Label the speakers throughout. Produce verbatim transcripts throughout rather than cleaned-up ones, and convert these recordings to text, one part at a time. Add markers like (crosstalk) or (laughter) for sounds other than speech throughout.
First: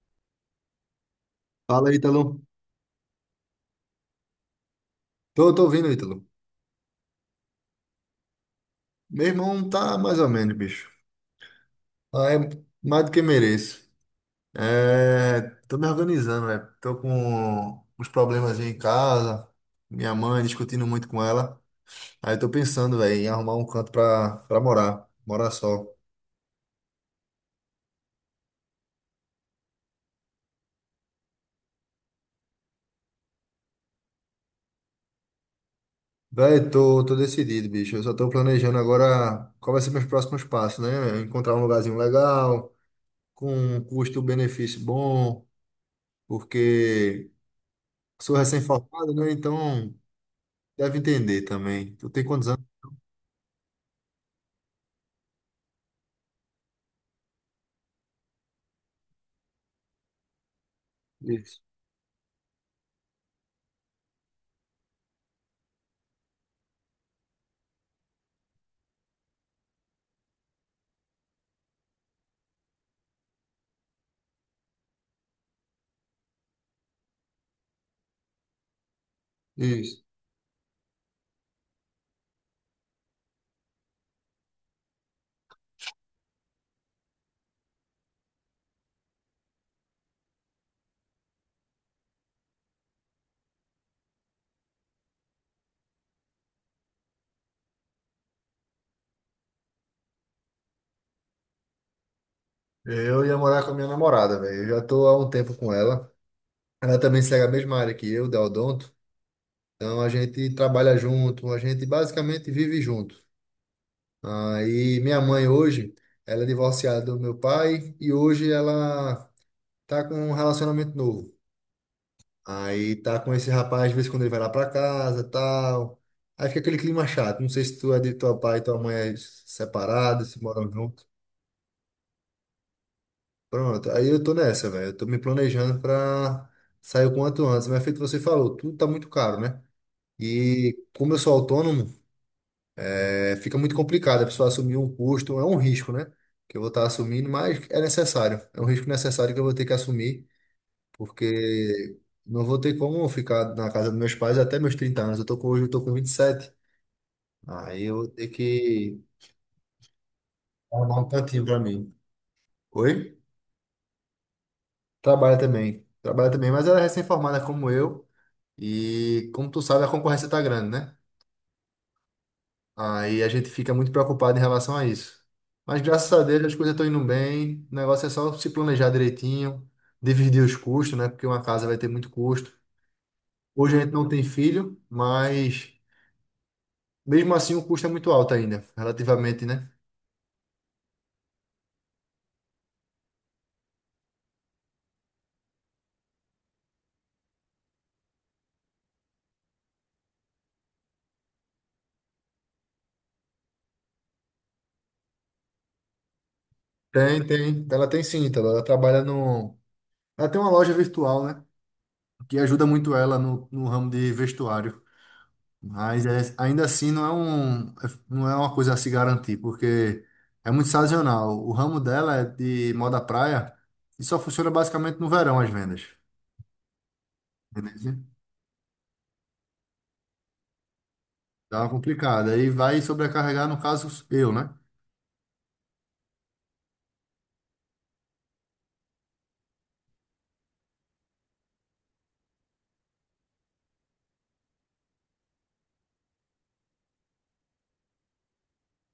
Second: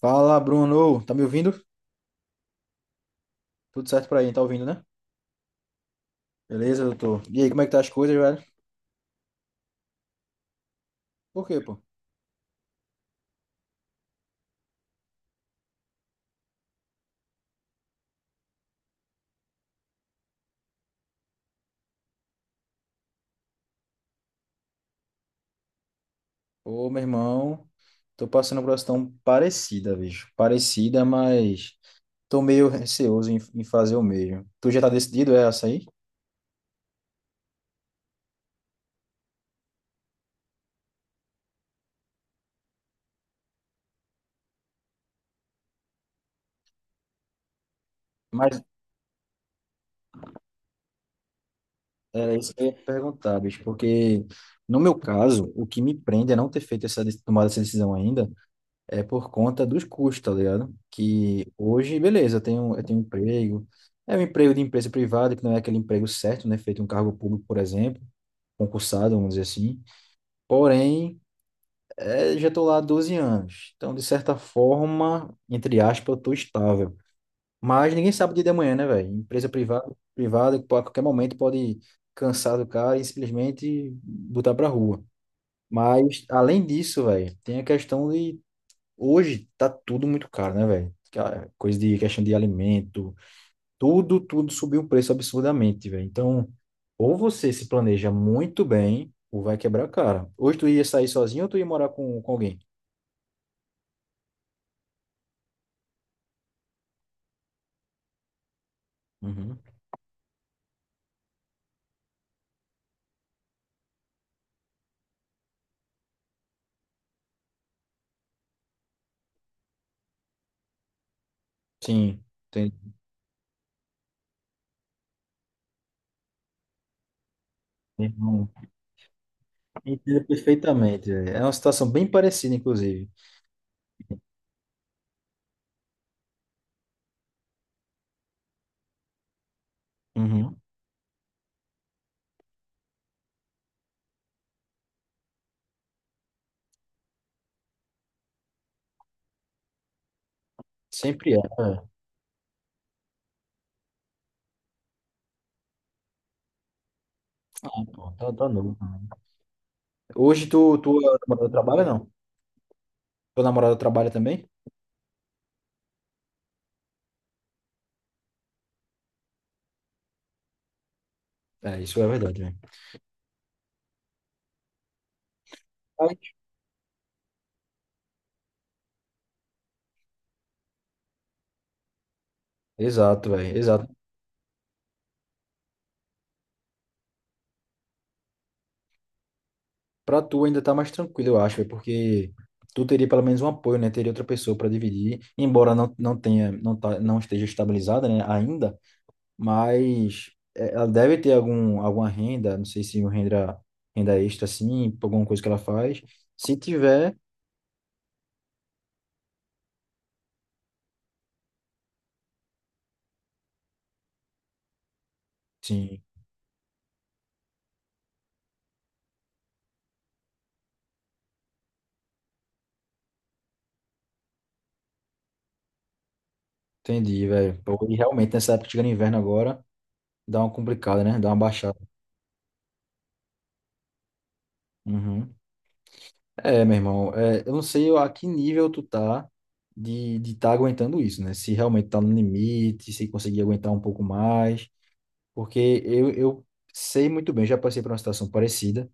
Speaker 1: Fala, Bruno. Tá me ouvindo?
Speaker 2: Fala, Ítalo.
Speaker 1: Tudo certo por aí, tá ouvindo, né?
Speaker 2: Tô, tô ouvindo, Ítalo.
Speaker 1: Beleza, doutor? E aí, como é que tá as coisas, velho?
Speaker 2: Meu irmão tá mais ou menos, bicho.
Speaker 1: Por quê, pô?
Speaker 2: Ah, É mais do que mereço. É, tô me organizando, né? Tô com uns problemas em casa. Minha mãe discutindo muito com ela. Aí tô pensando, velho, em arrumar um canto pra, pra morar. Morar só.
Speaker 1: Ô, meu irmão, tô passando por uma situação parecida, bicho. Parecida, mas tô meio receoso em, em fazer o mesmo. Tu já tá decidido, é essa aí?
Speaker 2: Velho, tô, tô decidido, bicho. Eu só tô planejando agora qual vai ser meus próximos passos, né? Encontrar um lugarzinho legal, com um custo-benefício bom, porque sou
Speaker 1: Mas
Speaker 2: recém-formado, né? Então. Deve entender também. Tu tem
Speaker 1: era
Speaker 2: quantos
Speaker 1: isso que
Speaker 2: anos?
Speaker 1: eu ia te perguntar, bicho, porque no meu caso, o que me prende é não ter feito essa, de- tomado essa decisão ainda. É por conta dos custos, tá ligado? Que
Speaker 2: Isso,
Speaker 1: hoje, beleza, eu tenho, eu tenho um emprego, é um emprego de empresa privada, que não é aquele emprego certo, né? Feito em um cargo público, por exemplo, concursado, vamos dizer assim. Porém, é, já estou lá há doze anos. Então, de certa forma, entre aspas, eu estou estável. Mas ninguém sabe o dia de amanhã, né, velho? Empresa privada,
Speaker 2: isso.
Speaker 1: privada, que pô, a qualquer momento pode cansar do cara e simplesmente botar pra rua. Mas, além disso, velho, tem a questão de. Hoje tá tudo muito caro, né, velho? Ca- Coisa de questão de alimento, tudo, tudo subiu o preço absurdamente, velho. Então, ou você se planeja muito bem, ou vai quebrar a cara. Hoje tu ia sair sozinho ou tu ia morar com, com alguém?
Speaker 2: Eu ia morar com a minha namorada, velho. Eu já tô há um tempo com ela. Ela também segue a mesma área que eu, da Odonto.
Speaker 1: Uhum.
Speaker 2: Então a gente trabalha junto, a gente basicamente vive junto. Aí minha mãe hoje, ela é divorciada do meu pai e hoje ela tá com um relacionamento novo.
Speaker 1: Sim, entendi.
Speaker 2: Aí tá com esse rapaz, de vez em quando ele vai lá pra casa, tal. Aí fica aquele clima chato. Não sei se tu é de teu
Speaker 1: Irmão,
Speaker 2: pai e tua mãe é
Speaker 1: entendo
Speaker 2: separados, se moram juntos.
Speaker 1: perfeitamente, velho. É uma situação bem parecida, inclusive.
Speaker 2: Pronto, aí eu tô nessa, velho. Eu tô me planejando pra sair o quanto antes. Mas é feito você falou, tudo tá muito caro, né?
Speaker 1: Uhum.
Speaker 2: E como eu sou autônomo, é, fica muito complicado a pessoa assumir um custo, é um risco, né? Que eu vou estar assumindo, mas é necessário. É um risco necessário que eu vou ter que assumir,
Speaker 1: Sempre é. É.
Speaker 2: porque não vou ter como ficar na casa dos meus pais até meus trinta anos. Eu tô com, hoje eu tô com vinte e sete.
Speaker 1: Ah,
Speaker 2: Aí eu vou
Speaker 1: pô,
Speaker 2: ter
Speaker 1: tá, tá novo.
Speaker 2: que
Speaker 1: Né? Hoje tu,
Speaker 2: arrumar um
Speaker 1: tua
Speaker 2: cantinho
Speaker 1: namorada
Speaker 2: pra
Speaker 1: trabalha,
Speaker 2: mim.
Speaker 1: não?
Speaker 2: Oi?
Speaker 1: Tua namorada trabalha também?
Speaker 2: Trabalha também. Trabalha também, mas ela é recém-formada como eu. E como tu sabe, a concorrência tá grande, né?
Speaker 1: É, isso é verdade, velho.
Speaker 2: Aí a gente fica muito preocupado em relação a isso. Mas graças a Deus as coisas estão indo bem. O negócio é só se planejar direitinho, dividir os custos, né? Porque uma casa vai ter muito custo.
Speaker 1: Exato, velho.
Speaker 2: Hoje a gente
Speaker 1: Exato.
Speaker 2: não tem filho, mas mesmo assim o custo é muito alto ainda, relativamente, né?
Speaker 1: Pra tu ainda tá mais tranquilo, eu acho, véi, porque tu teria pelo menos um apoio, né? Teria outra pessoa para dividir, embora não, não tenha, não, tá, não esteja estabilizada, né, ainda, mas é, ela deve ter algum, alguma renda, não sei se uma renda, renda extra, assim, por alguma coisa que ela faz. Se tiver,
Speaker 2: Tem, tem. Ela tem sim, Ítalo. Ela trabalha no. Ela tem uma loja virtual, né? Que ajuda muito ela no, no ramo de vestuário.
Speaker 1: sim,
Speaker 2: Mas é- ainda assim não é um, não é uma coisa a se garantir, porque é muito sazonal. O ramo dela é de moda praia e só funciona basicamente no verão as vendas.
Speaker 1: entendi, velho.
Speaker 2: Beleza?
Speaker 1: E realmente nessa época chegando inverno agora, dá uma complicada, né? Dá uma
Speaker 2: Tá
Speaker 1: baixada.
Speaker 2: complicado. Aí vai sobrecarregar, no caso, eu, né?
Speaker 1: Uhum. É, meu irmão, é, eu não sei a que nível tu tá de de tá aguentando isso, né? Se realmente tá no limite, se conseguir aguentar um pouco mais, porque eu, eu sei muito bem, já passei por uma situação parecida,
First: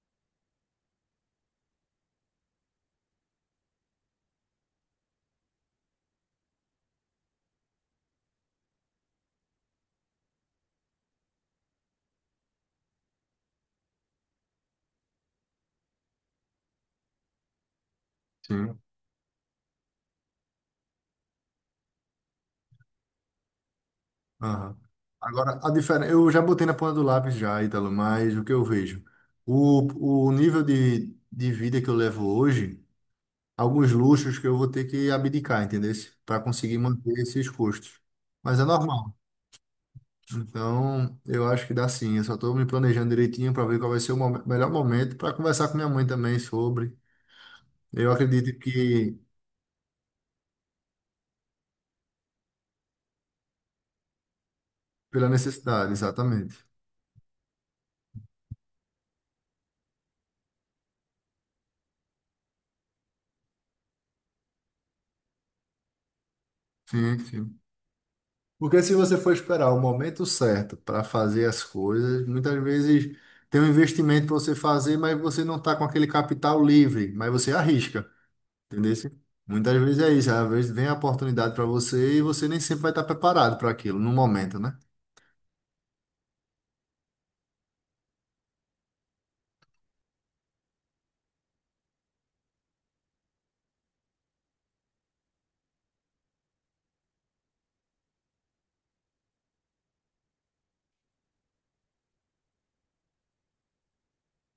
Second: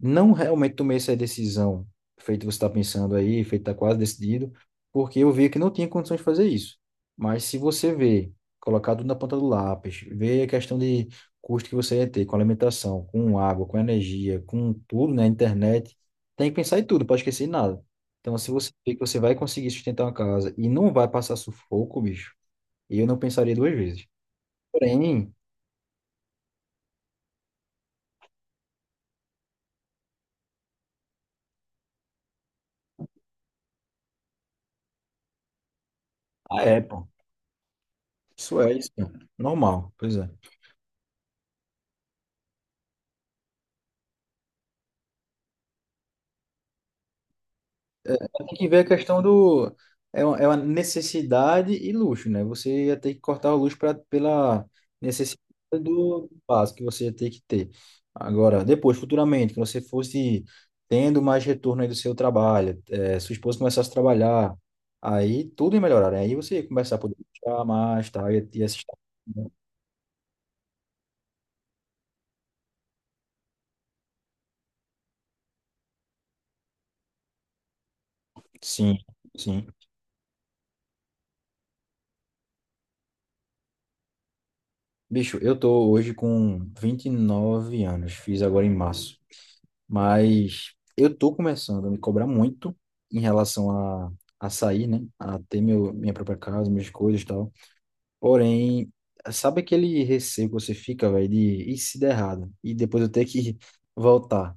Speaker 1: não realmente tomei essa decisão, feito você está pensando aí, feito está quase decidido, porque eu vi que não tinha condições de fazer isso. Mas se você vê, colocar tudo na ponta do lápis, ver a questão de custo que você ia ter com alimentação, com água, com energia, com tudo, né, internet, tem que pensar em tudo, não pode esquecer em nada. Então, se você
Speaker 2: Sim.
Speaker 1: vê que você vai conseguir sustentar uma casa e não vai passar sufoco, bicho, eu não pensaria duas vezes.
Speaker 2: Aham.
Speaker 1: Porém,
Speaker 2: Agora, a diferença, eu já botei na ponta do lápis já, Ítalo, mas o que eu vejo? O, o nível de, de vida que eu levo hoje, alguns luxos que eu vou ter que abdicar, entendeu? Para
Speaker 1: ah,
Speaker 2: conseguir
Speaker 1: é, pô.
Speaker 2: manter esses custos.
Speaker 1: Isso
Speaker 2: Mas é
Speaker 1: é isso, pô.
Speaker 2: normal.
Speaker 1: Normal, pois é.
Speaker 2: Então, eu acho que dá sim. Eu só estou me planejando direitinho para ver qual vai ser o mom- melhor momento para conversar com minha mãe também sobre. Eu
Speaker 1: Tem
Speaker 2: acredito
Speaker 1: que ver a
Speaker 2: que
Speaker 1: questão do. É uma, é uma necessidade e luxo, né? Você ia ter que cortar o luxo pra, pela
Speaker 2: pela
Speaker 1: necessidade
Speaker 2: necessidade,
Speaker 1: do
Speaker 2: exatamente.
Speaker 1: básico que você ia ter que ter. Agora, depois, futuramente, que você fosse tendo mais retorno aí do seu trabalho, eh, sua esposa começasse a trabalhar, aí tudo ia melhorar, né? Aí você ia começar a poder
Speaker 2: Sim, sim.
Speaker 1: gastar mais, tá? Ia, ia se
Speaker 2: Porque se
Speaker 1: estar-.
Speaker 2: você for
Speaker 1: Né?
Speaker 2: esperar o momento certo para fazer as coisas, muitas vezes tem um investimento para você fazer, mas você não está com aquele capital livre, mas você arrisca, entendeu?
Speaker 1: Sim, sim.
Speaker 2: Muitas vezes é isso. Às vezes vem a oportunidade para você e você nem sempre vai estar preparado para aquilo no momento, né?
Speaker 1: Bicho, eu tô hoje com vinte e nove anos, fiz agora em março. Mas eu tô começando a me cobrar muito em relação a, a sair, né? A ter meu, minha própria casa, minhas coisas e tal. Porém, sabe aquele receio que você fica, velho, de e se der errado? E depois eu ter que (laughs) voltar.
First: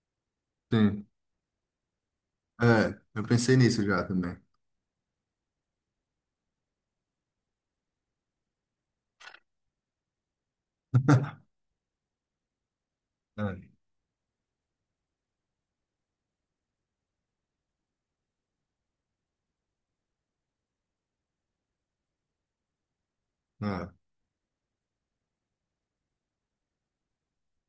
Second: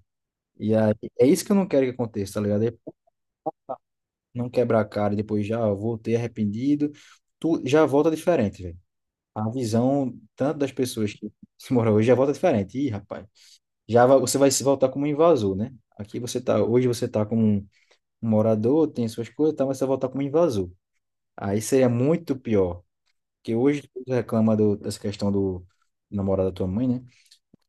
Speaker 1: E aí,
Speaker 2: Sim.
Speaker 1: é isso que eu não quero que aconteça, tá ligado? É
Speaker 2: É, eu pensei nisso já também.
Speaker 1: não quebrar a cara e depois já voltei arrependido. Tu já volta diferente, velho. A visão tanto das pessoas que se moram hoje já volta diferente. Ih, rapaz,
Speaker 2: É,
Speaker 1: já va- você vai se voltar como um invasor, né? Aqui você tá, hoje você tá como um um morador, tem suas coisas, e tal, mas você voltar como invasor. Aí seria muito pior, porque
Speaker 2: é,
Speaker 1: hoje
Speaker 2: é.
Speaker 1: tu reclama do- dessa questão do namorado da tua mãe, né?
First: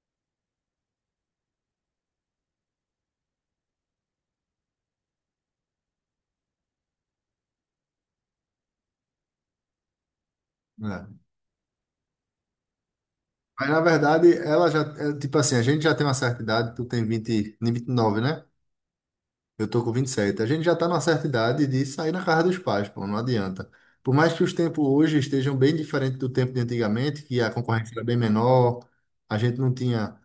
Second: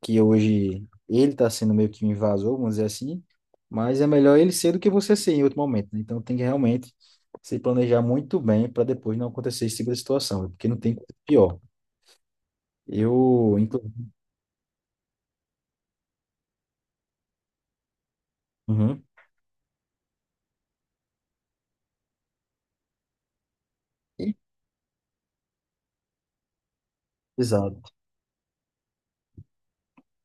Speaker 1: Que hoje ele tá sendo meio que um invasor, vamos dizer assim, mas é melhor ele ser do que você ser em outro momento, né? Então tem que realmente se planejar muito bem para depois não acontecer esse tipo de situação, porque não tem coisa pior. Eu,
Speaker 2: Mas na
Speaker 1: inclusive.
Speaker 2: verdade, ela já, é, tipo assim, a gente já tem uma certa idade, tu tem vinte, nem vinte e nove, né?
Speaker 1: Uhum.
Speaker 2: Eu tô com vinte e sete. A gente já tá numa certa idade de sair na casa dos pais, pô, não adianta. Por mais
Speaker 1: E-.
Speaker 2: que os tempos hoje estejam bem diferentes do tempo de antigamente, que a
Speaker 1: Exato.
Speaker 2: concorrência era bem menor, a gente não tinha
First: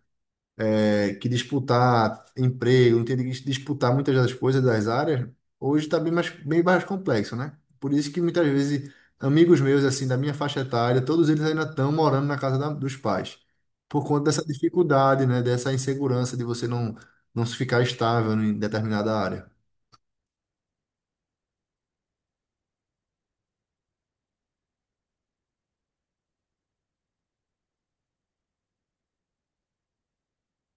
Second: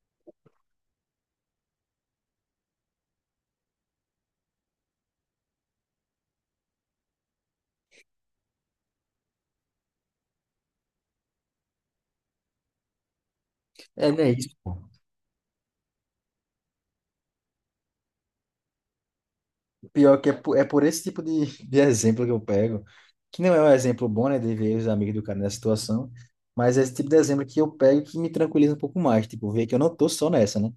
Speaker 2: é, que disputar emprego, não tem que disputar muitas das coisas das áreas, hoje está bem mais, bem mais complexo, né? Por isso que muitas vezes amigos meus, assim, da minha faixa etária, todos eles ainda estão morando na casa da- dos pais, por
Speaker 1: É,
Speaker 2: conta
Speaker 1: né,
Speaker 2: dessa
Speaker 1: isso.
Speaker 2: dificuldade, né? Dessa insegurança de você não, não se ficar estável em determinada área.
Speaker 1: Pior que é por, é por esse tipo de, de exemplo que eu pego, que não é um exemplo bom, né, de ver os amigos do cara nessa situação, mas é esse tipo de exemplo que eu pego que me tranquiliza um pouco mais, tipo, ver que eu não tô só nessa, né?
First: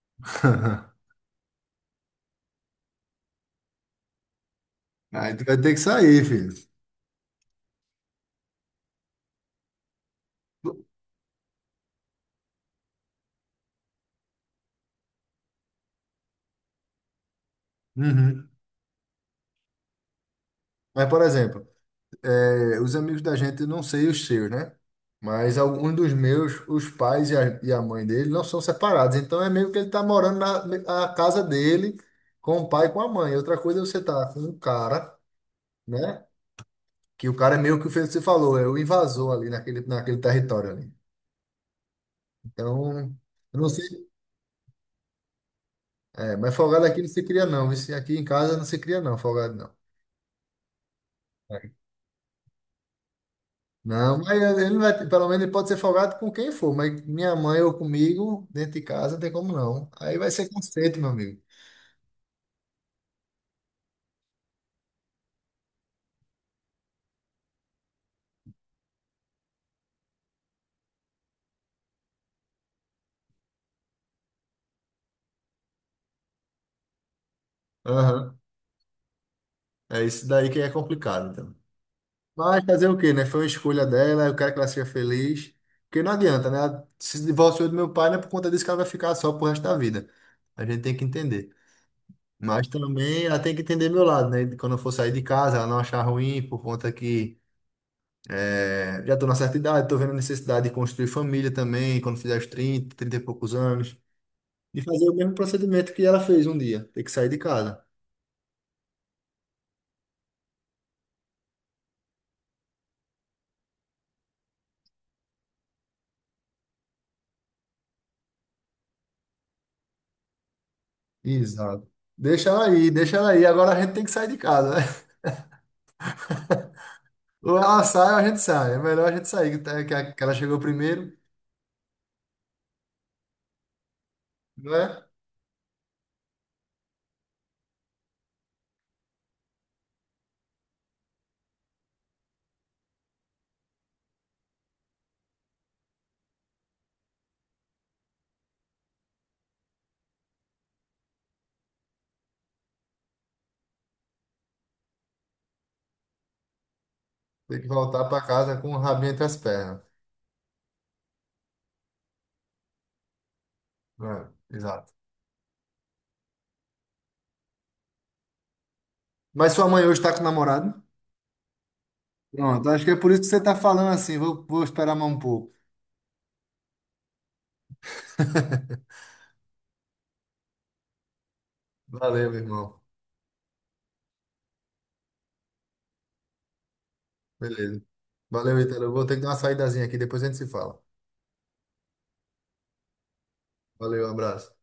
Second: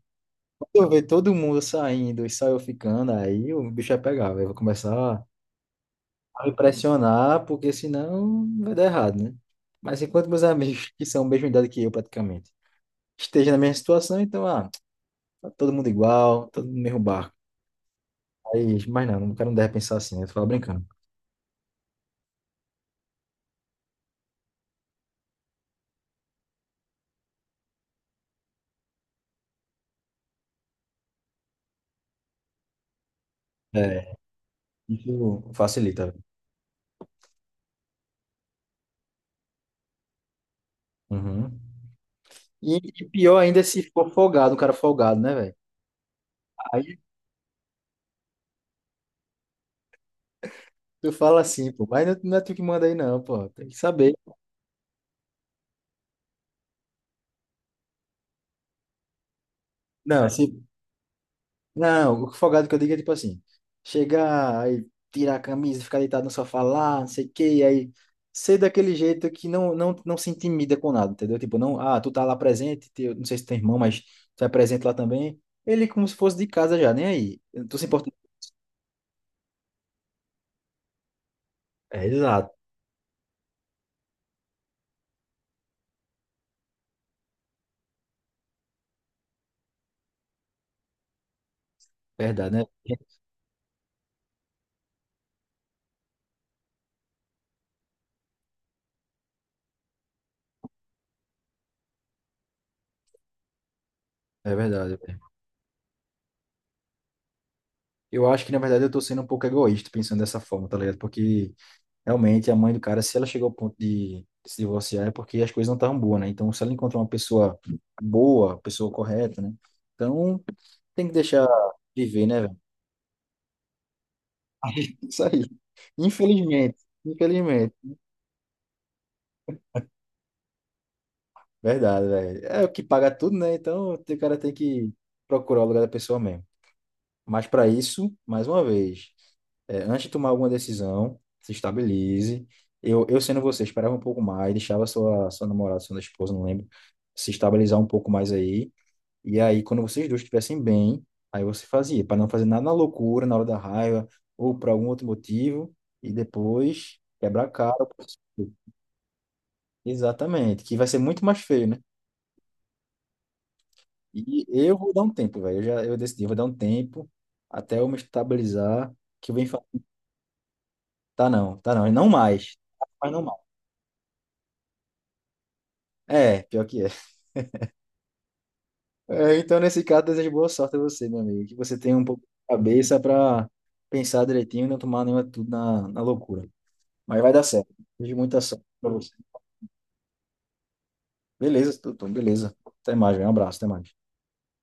Speaker 1: Quando eu ver todo mundo saindo e só eu ficando, aí o bicho vai pegar, eu vou começar
Speaker 2: Aí tu vai ter que sair,
Speaker 1: a me
Speaker 2: filho.
Speaker 1: pressionar, porque senão vai dar errado, né? Mas enquanto meus amigos, que são a mesma idade que eu praticamente, estejam na mesma situação, então, ah, tá todo mundo igual, todo mundo no mesmo barco.
Speaker 2: Uhum.
Speaker 1: Aí, mas não, o cara não deve pensar assim, né? Eu tô falando brincando.
Speaker 2: Mas, por exemplo, É, os amigos da gente, não sei os seus, né? Mas alguns dos meus, os pais e a, e a mãe dele não são separados. Então é meio que ele tá morando na, na casa dele com o pai e com a mãe. Outra coisa é você
Speaker 1: É,
Speaker 2: tá com um cara,
Speaker 1: isso facilita.
Speaker 2: né? Que o cara é meio que o que você falou, é o invasor ali naquele, naquele território ali.
Speaker 1: Uhum. E, e
Speaker 2: Então,
Speaker 1: pior
Speaker 2: eu
Speaker 1: ainda
Speaker 2: não
Speaker 1: se
Speaker 2: sei.
Speaker 1: for folgado, um cara folgado, né, velho?
Speaker 2: É, mas folgado
Speaker 1: Aí
Speaker 2: aqui não se cria, não. Isso aqui em casa não se cria, não, folgado
Speaker 1: tu fala assim,
Speaker 2: não.
Speaker 1: pô, mas não, não é tu que manda aí, não, pô. Tem que saber.
Speaker 2: Não, mas ele vai, pelo menos ele pode ser folgado com quem for, mas minha mãe ou comigo, dentro de casa, não tem como não. Aí
Speaker 1: Não,
Speaker 2: vai
Speaker 1: se,
Speaker 2: ser conceito, meu amigo.
Speaker 1: não, o folgado que eu digo é tipo assim: chegar, aí tirar a camisa, ficar deitado no sofá lá, não sei o quê, e aí ser daquele jeito que não, não, não se intimida com nada, entendeu? Tipo, não, ah, tu tá lá presente, teu- não sei se tem irmão, mas tu é presente lá também. Ele é como se fosse de casa já, nem aí. Tu se importa.
Speaker 2: Aham. É isso daí que é complicado, então.
Speaker 1: É, exato,
Speaker 2: Mas fazer o quê, né? Foi uma escolha dela, eu quero que ela seja feliz. Porque não adianta, né? Ela Se divorciou do meu pai, não é por conta disso que ela vai ficar só pro resto da vida. A gente tem que entender.
Speaker 1: verdade, né?
Speaker 2: Mas também ela tem que entender meu lado, né? Quando eu for sair de casa, ela não achar ruim por conta que É, já estou na certa idade, estou vendo a necessidade de construir família também, quando fizer os trinta trinta e poucos anos,
Speaker 1: É
Speaker 2: de
Speaker 1: verdade.
Speaker 2: fazer o mesmo procedimento que ela fez um dia, ter que sair de casa.
Speaker 1: Eu acho que, na verdade, eu tô sendo um pouco egoísta pensando dessa forma, tá ligado? Porque, realmente, a mãe do cara, se ela chegou ao ponto de se divorciar, é porque as coisas não estavam boas, né? Então, se ela encontrar uma pessoa boa, pessoa correta, né? Então, tem que deixar
Speaker 2: Exato.
Speaker 1: viver, né,
Speaker 2: Deixa
Speaker 1: velho?
Speaker 2: ela aí, deixa ela aí, agora a gente tem que sair de casa, né?
Speaker 1: (laughs) Isso aí. Infelizmente,
Speaker 2: (laughs) Ou
Speaker 1: infelizmente.
Speaker 2: ela sai ou a gente sai, é melhor a gente sair, que tá- que a- que ela chegou primeiro,
Speaker 1: Verdade, velho. É o que paga tudo, né? Então, o cara tem
Speaker 2: não
Speaker 1: que
Speaker 2: é?
Speaker 1: procurar o lugar da pessoa mesmo. Mas, para isso, mais uma vez. É, antes de tomar alguma decisão, se estabilize. Eu, eu sendo você, esperava um pouco mais, deixava sua, sua namorada, sua esposa, não lembro, se estabilizar um pouco mais aí. E aí, quando vocês dois estivessem bem, aí você fazia, para não fazer nada na loucura, na hora da raiva, ou por algum outro motivo, e depois quebrar a
Speaker 2: Tem que
Speaker 1: cara.
Speaker 2: voltar para casa com o rabinho entre as pernas.
Speaker 1: Exatamente, que vai ser muito mais feio, né?
Speaker 2: É,
Speaker 1: E eu vou
Speaker 2: exato.
Speaker 1: dar um tempo, velho. Eu já eu decidi, eu vou dar um tempo até eu me estabilizar, que eu venho
Speaker 2: Mas
Speaker 1: falar,
Speaker 2: sua mãe hoje está com o namorado?
Speaker 1: tá não, tá não, e não mais,
Speaker 2: Pronto, acho que é por
Speaker 1: mas
Speaker 2: isso
Speaker 1: não
Speaker 2: que você
Speaker 1: mais.
Speaker 2: está falando assim, vou, vou esperar mais um pouco.
Speaker 1: É, pior que é. É, então, nesse caso, desejo boa sorte a você, meu amigo. Que você tenha um pouco de
Speaker 2: Valeu, meu irmão.
Speaker 1: cabeça para pensar direitinho e não tomar nenhuma tudo na, na loucura. Mas vai dar certo.
Speaker 2: Beleza.
Speaker 1: Desejo muita
Speaker 2: Valeu,
Speaker 1: sorte
Speaker 2: Ítalo.
Speaker 1: para
Speaker 2: Eu vou
Speaker 1: você.
Speaker 2: ter que dar uma saídazinha aqui, depois a gente se fala.
Speaker 1: Beleza, Tutum, beleza. Até mais, velho. Um abraço, até mais.
Speaker 2: Valeu, um abraço.